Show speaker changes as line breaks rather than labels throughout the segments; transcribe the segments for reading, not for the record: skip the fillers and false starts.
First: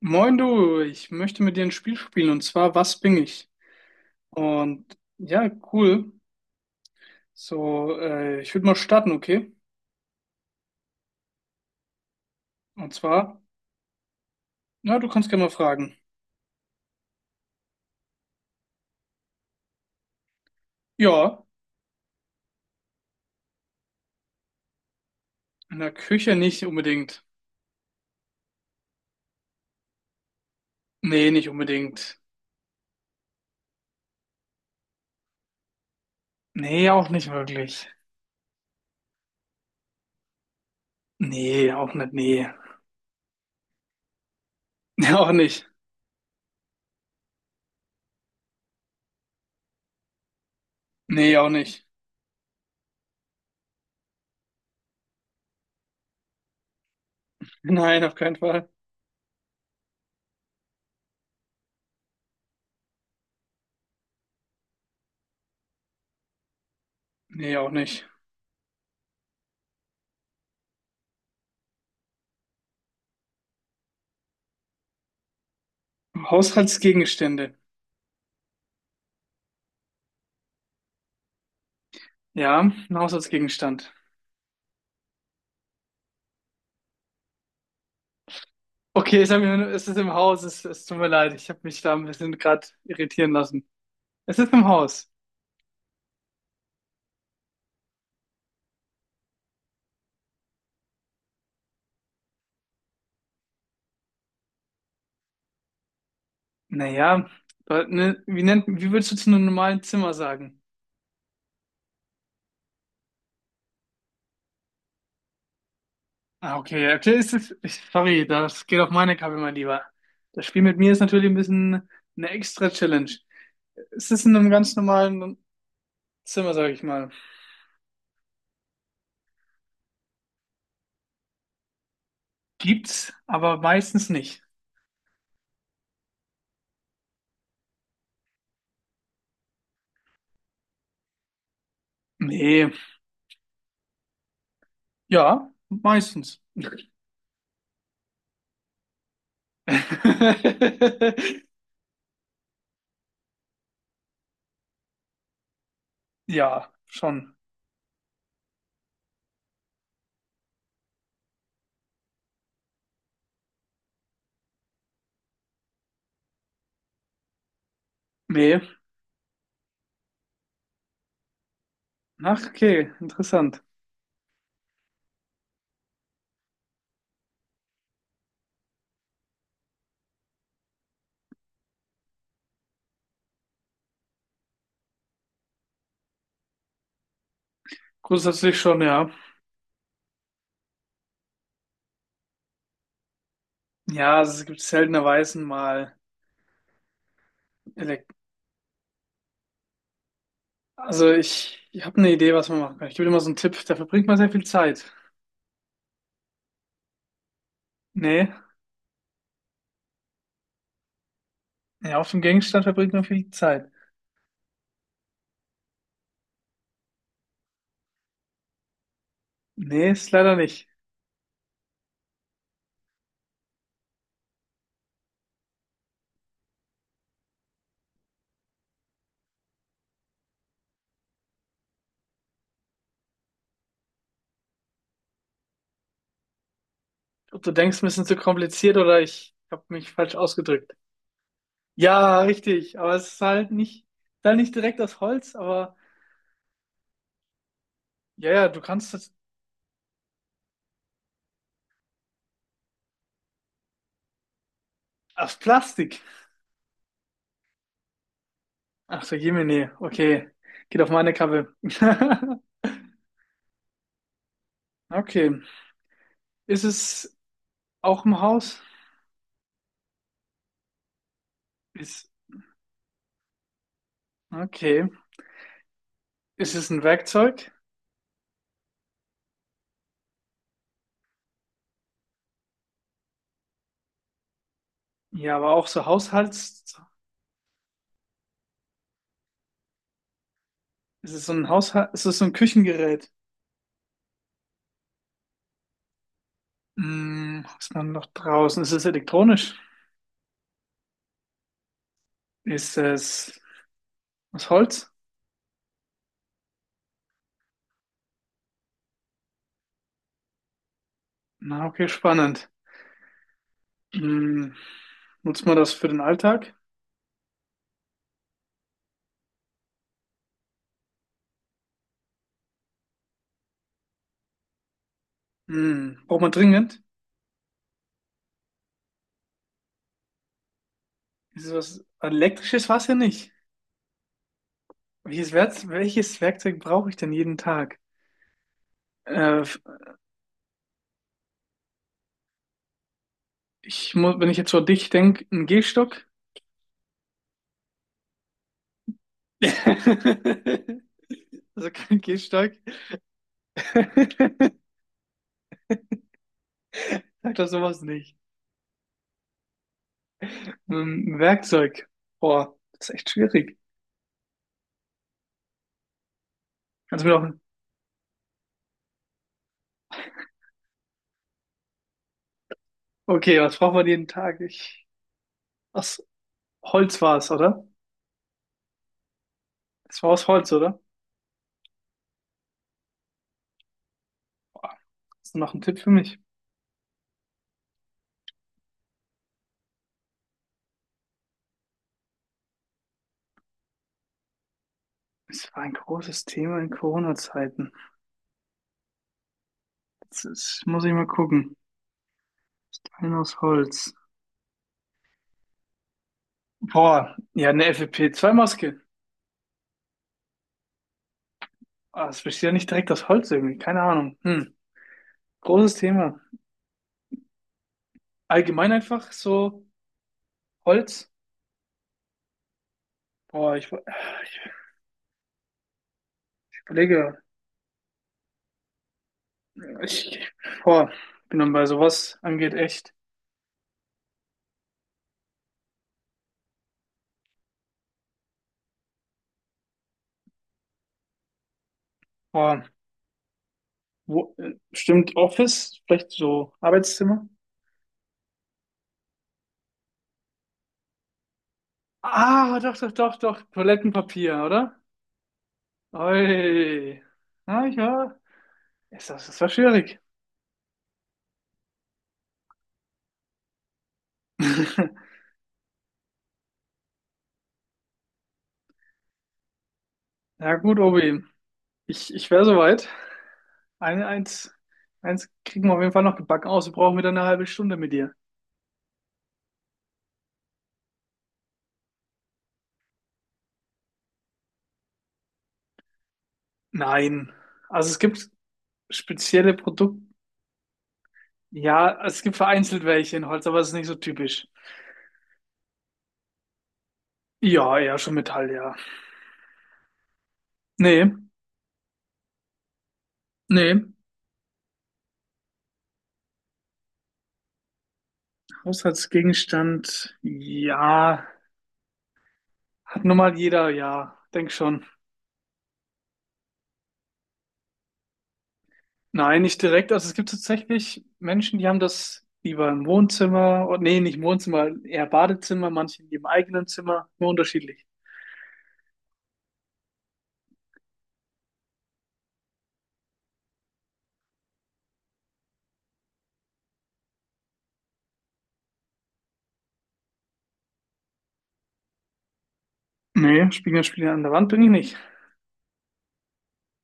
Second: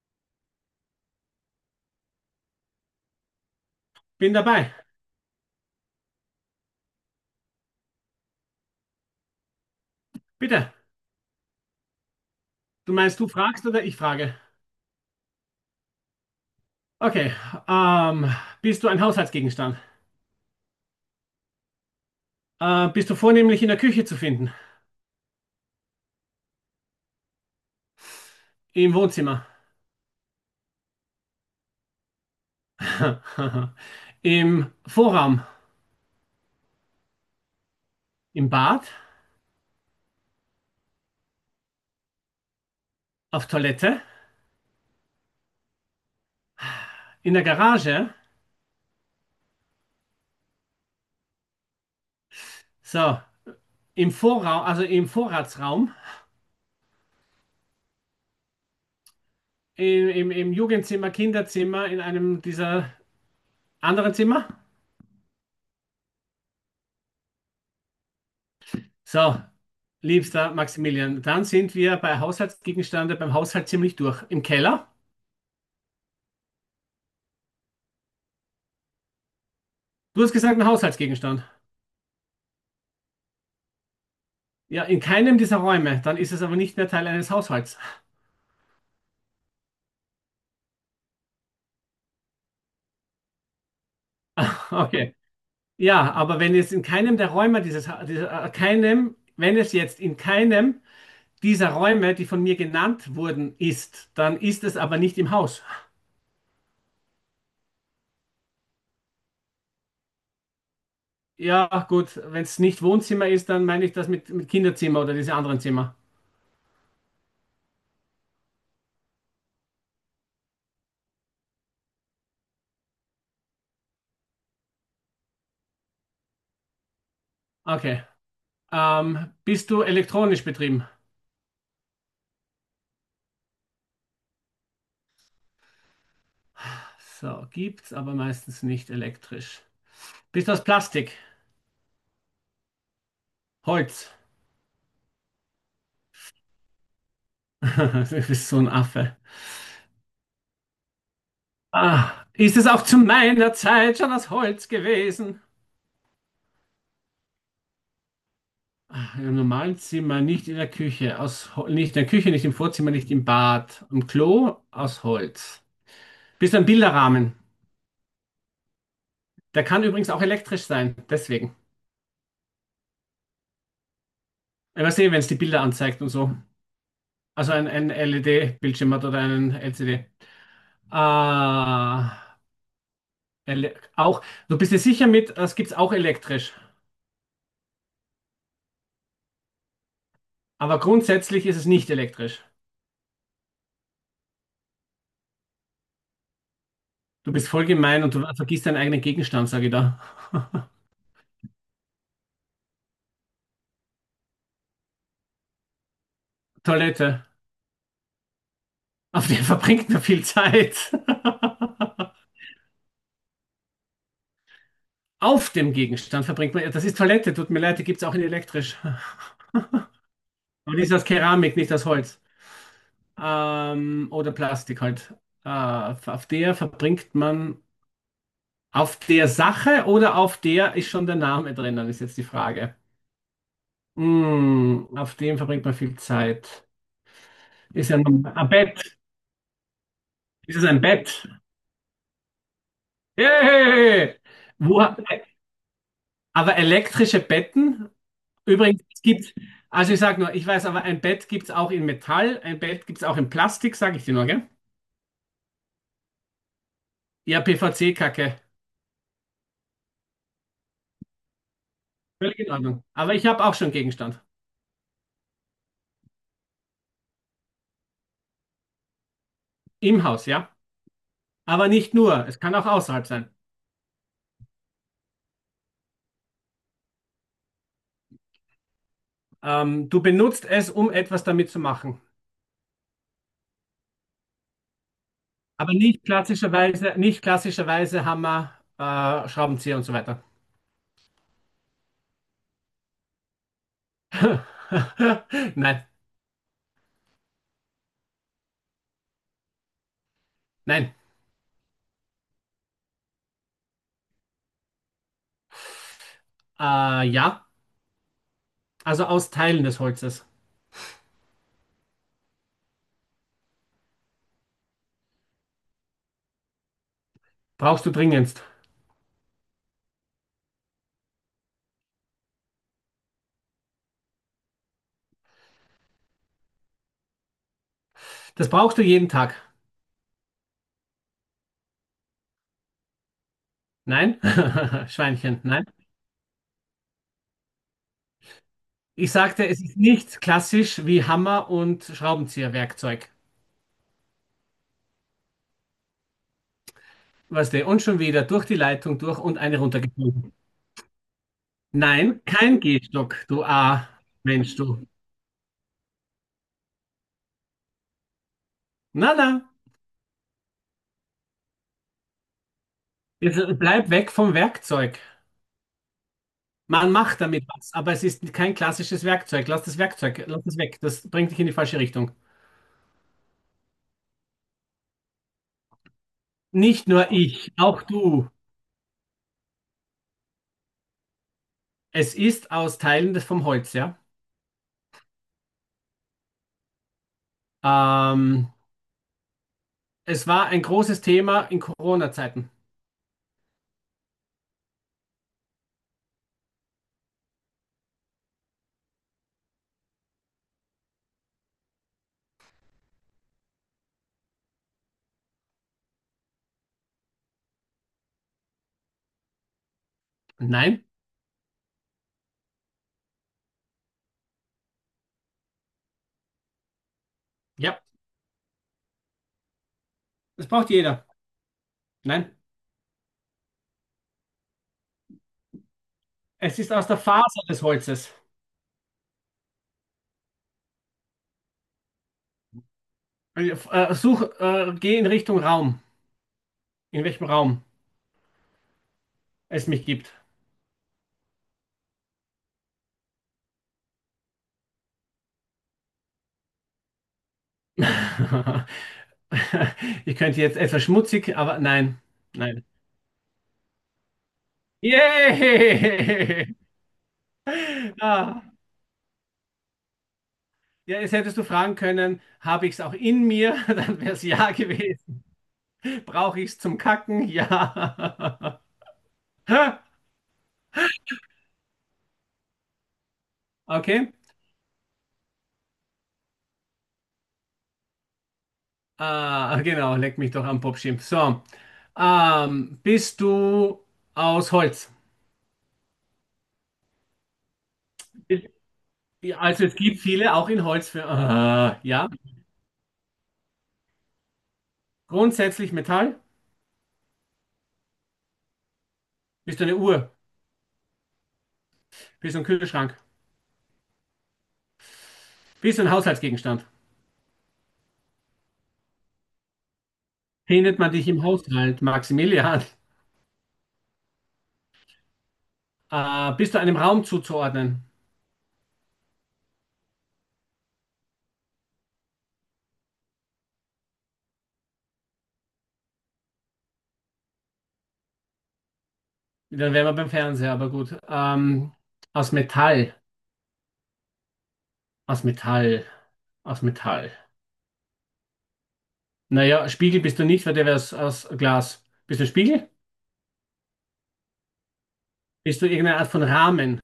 Moin du, ich möchte mit dir ein Spiel spielen und zwar: Was bin ich?
Bin dabei.
Und ja, cool. So, ich würde mal starten, okay?
Bitte. Du
Und
meinst, du
zwar,
fragst oder ich frage?
na, du kannst gerne mal fragen.
Okay. Ähm, Bist du ein Haushaltsgegenstand?
Ja,
Bist du vornehmlich in der Küche zu finden?
in der Küche nicht unbedingt.
Im Wohnzimmer?
Nee, nicht unbedingt.
Im Vorraum?
Nee, auch nicht wirklich.
Im Bad?
Nee, auch nicht, nee.
Auf Toilette?
Nee, auch nicht.
In der Garage?
Nee, auch nicht.
So. Im Vorraum, also im Vorratsraum?
Nein, auf keinen Fall.
Im Jugendzimmer, Kinderzimmer, in einem dieser anderen Zimmer?
Nee, auch nicht.
So. Liebster Maximilian, dann sind wir bei Haushaltsgegenstände beim Haushalt ziemlich durch. Im Keller?
Haushaltsgegenstände.
Du hast gesagt, ein Haushaltsgegenstand.
Ja, ein Haushaltsgegenstand.
Ja, in keinem dieser Räume. Dann ist es aber nicht mehr Teil eines Haushalts.
Okay, es ist im Haus, es tut mir leid, ich habe mich da ein bisschen gerade irritieren lassen. Es ist im Haus.
Okay. Ja, aber wenn es in keinem der Räume dieser, wenn es jetzt in keinem dieser Räume, die von mir genannt wurden, ist, dann ist es aber nicht im Haus.
Naja, ne, wie würdest du zu einem normalen Zimmer sagen?
Ja, gut, wenn es nicht Wohnzimmer ist, dann meine ich das mit Kinderzimmer oder diese anderen Zimmer.
Ah, okay, okay, sorry, das geht auf meine Kappe, mein Lieber. Das Spiel mit mir ist natürlich ein bisschen eine extra Challenge. Es ist in einem ganz normalen Zimmer, sage ich mal.
Okay. Bist du elektronisch betrieben?
Gibt's, aber meistens nicht.
So, gibt's aber meistens nicht elektrisch. Bist du aus Plastik?
Nee,
Holz?
ja, meistens.
Du bist so ein Affe. Ah, ist es auch zu meiner Zeit schon aus Holz gewesen?
Ja, schon.
Im normalen Zimmer, nicht in der Küche, nicht in der Küche, nicht im Vorzimmer, nicht im Bad, im Klo aus Holz. Bist du ein Bilderrahmen?
Nee.
Der kann übrigens auch elektrisch sein, deswegen.
Ach, okay, interessant.
Ich weiß eh, wenn es die Bilder anzeigt und so. Also ein LED-Bildschirm hat oder einen LCD. Ah, ele auch. Du bist dir sicher mit, das gibt's auch elektrisch.
Grundsätzlich schon, ja.
Aber grundsätzlich ist es nicht elektrisch.
Ja, also es gibt seltenerweise mal
Du bist voll gemein
Elekt
und du vergisst deinen eigenen Gegenstand, sage ich da.
also ich habe eine Idee, was man machen kann. Ich gebe dir mal so einen Tipp, da verbringt man sehr viel Zeit.
Toilette.
Nee,
Auf der verbringt man viel Zeit.
ja, auf dem Gegenstand verbringt man viel Zeit.
Auf dem Gegenstand verbringt man. Ja, das ist Toilette, tut mir leid, die gibt es auch in elektrisch.
Nee, ist leider nicht.
Und ist aus Keramik, nicht aus Holz. Oder Plastik halt. Äh, auf der verbringt man. Auf der Sache oder auf der ist schon der Name drinnen, ist jetzt die Frage. Hm, auf dem verbringt man viel Zeit.
Ob du denkst, ein
Ist ja
bisschen zu
ein
kompliziert
Bett.
oder ich habe mich falsch
Ist es
ausgedrückt.
ein Bett?
Ja, richtig, aber es ist halt nicht,
Yay!
dann nicht
Wo,
direkt aus Holz, aber
aber elektrische Betten?
ja, du
Übrigens,
kannst
es
es
gibt, also ich sage nur, ich weiß, aber ein Bett gibt es auch in Metall, ein Bett gibt es auch in Plastik, sage ich dir nur, gell?
aus Plastik.
Ja, PVC-Kacke.
Ach so, Jemine, okay. Geht auf meine Kappe.
Völlig in Ordnung. Aber ich habe auch schon Gegenstand.
Okay. Ist es auch im Haus?
Im Haus, ja. Aber nicht
Ist,
nur, es kann auch außerhalb sein.
okay. Ist es ein Werkzeug?
Du benutzt es, um etwas damit zu machen.
Ja, aber auch
Aber
so
nicht
Haushalts.
klassischerweise, nicht klassischerweise Hammer, Schraubenzieher und so weiter.
Ist es so ein Haushalt? Ist es so ein Küchengerät?
Nein,
Hm, was ist man noch draußen? Ist es elektronisch?
nein.
Ist es aus Holz?
Äh, ja, also aus Teilen des Holzes.
Na, okay, spannend. Hm, nutzt man das für den Alltag?
Brauchst du dringendst.
Hm, braucht man dringend?
Das brauchst du jeden Tag.
Ist es was elektrisches? War es ja nicht.
Nein, Schweinchen, nein.
Welches Werkzeug brauche ich denn jeden Tag?
Ich
Äh,
sagte, es ist nicht klassisch wie Hammer und Schraubenzieherwerkzeug.
ich muss, wenn ich jetzt so an dich denke, ein Gehstock.
Was denn? Und schon wieder durch die Leitung durch und eine runtergeflogen.
Also kein
Nein,
Gehstock.
kein Gehstock, du A-Mensch, du.
Sag doch sowas nicht.
Na, na,
Werkzeug. Boah, das ist echt schwierig.
jetzt bleib weg vom Werkzeug. Man
Kannst du mir
macht
noch.
damit was, aber es ist kein klassisches Werkzeug. Lass das Werkzeug, lass das weg. Das bringt dich in die falsche Richtung.
Okay, was braucht man jeden Tag? Ich. Aus
Nicht
Holz
nur
war es,
ich,
oder?
auch du.
Es war aus Holz, oder?
Es ist aus Teilen des vom Holz, ja.
Boah, hast du noch einen Tipp für mich?
Ähm, Es war ein großes Thema in Corona-Zeiten.
Es war ein großes Thema in Corona-Zeiten. Jetzt ist, muss ich mal gucken. Stein aus Holz. Boah, ja, eine FFP2-Maske.
Nein,
Ah, das besteht ja nicht direkt aus Holz irgendwie. Keine Ahnung. Hm. Großes Thema.
ja,
Allgemein einfach so
das braucht jeder.
Holz.
Nein,
Boah, ich
es ist aus der
überlege,
Faser des Holzes.
ich, boah, bin dann bei sowas angeht echt.
Äh, Such, geh in Richtung Raum, in welchem Raum es mich gibt.
Boah, wo, bestimmt Office, vielleicht so Arbeitszimmer.
Ich könnte jetzt etwas schmutzig, aber nein,
Ah,
nein.
doch, doch, doch, doch, Toilettenpapier, oder?
Yay!
Oi. Ah, ja.
Ah,
Ist das, das war schwierig.
ja, jetzt hättest du fragen können, habe ich es auch in mir? Dann wäre es ja gewesen. Brauche ich es zum Kacken? Ja.
Ja, gut, Obi. Ich wäre soweit. Eine,
Okay.
eins, eins kriegen wir auf jeden Fall noch gebacken aus. Wir brauchen wieder eine halbe Stunde mit dir.
Ah, genau, leck mich doch am Popschimpf. So, bist du aus Holz?
Nein. Also es gibt spezielle
Also es gibt
Produkte.
viele auch in Holz für. Ah,
Ja,
ja.
es gibt vereinzelt welche in Holz, aber es ist nicht so typisch.
Grundsätzlich Metall?
Ja, eher schon Metall, ja.
Bist du eine Uhr?
Nee,
Bist du ein Kühlschrank?
nee.
Bist du ein Haushaltsgegenstand?
Haushaltsgegenstand,
Findet man dich im
ja.
Haushalt, Maximilian?
Hat nun mal jeder, ja. Denk schon.
Bist du einem Raum zuzuordnen?
Nein, nicht direkt. Also es gibt tatsächlich Menschen, die haben das lieber im Wohnzimmer. Oh, nee, nicht im Wohnzimmer, eher Badezimmer, manche in ihrem eigenen Zimmer. Nur unterschiedlich.
Dann wären wir beim Fernseher, aber gut. Aus Metall. Aus Metall. Aus Metall. Naja, Spiegel bist du nicht, weil der wäre aus Glas. Bist du ein Spiegel?
Nee, Spiegel, an der Wand bin ich nicht.
Bist du irgendeine Art von Rahmen?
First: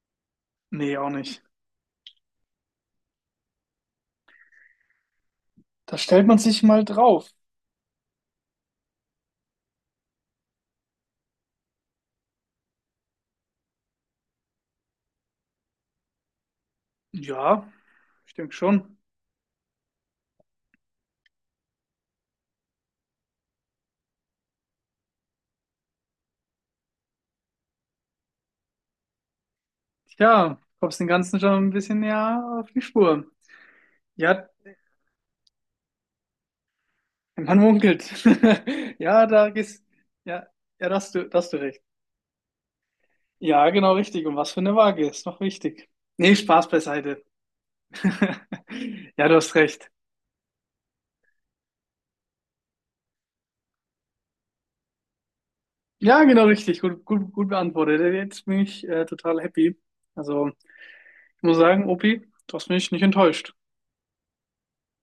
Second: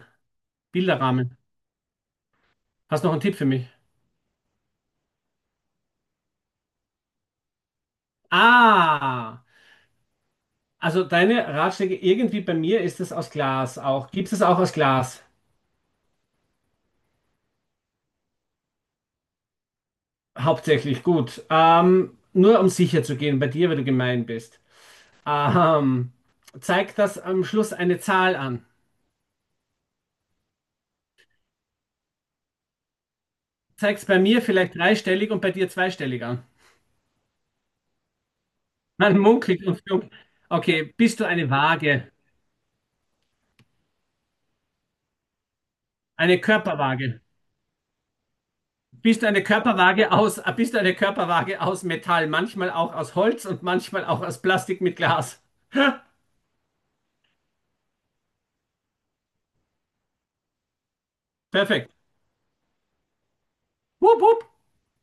Nee, auch
Bilderrahmen?
nicht.
Hast noch einen Tipp für mich?
Da stellt man sich mal drauf.
Ah, also deine Ratschläge irgendwie bei mir ist es aus Glas auch. Gibt es auch aus Glas?
Ja, ich denke schon.
Hauptsächlich, gut. Nur um sicher zu gehen bei dir, weil du gemein bist. Ähm, Zeig das am Schluss eine Zahl an.
Tja, kommst den Ganzen schon ein bisschen näher auf die Spur.
Zeig es bei mir
Ja,
vielleicht dreistellig und bei dir zweistellig an.
man munkelt.
Man
Ja, da
munkelt und
gehst,
flunkelt.
ja, ja,
Okay, bist du
da
eine
hast du recht.
Waage?
Ja, genau richtig. Und was für eine Waage ist noch wichtig. Nee,
Eine
Spaß
Körperwaage?
beiseite.
Bist
Ja, du
eine
hast recht.
Körperwaage aus, bist eine Körperwaage aus Metall, manchmal auch aus Holz und manchmal auch aus Plastik mit Glas.
Ja, genau richtig. Gut, gut, gut beantwortet. Jetzt bin ich, total happy. Also, ich muss sagen,
Perfekt.
Opi, du hast mich nicht enttäuscht.
Wupp, wupp.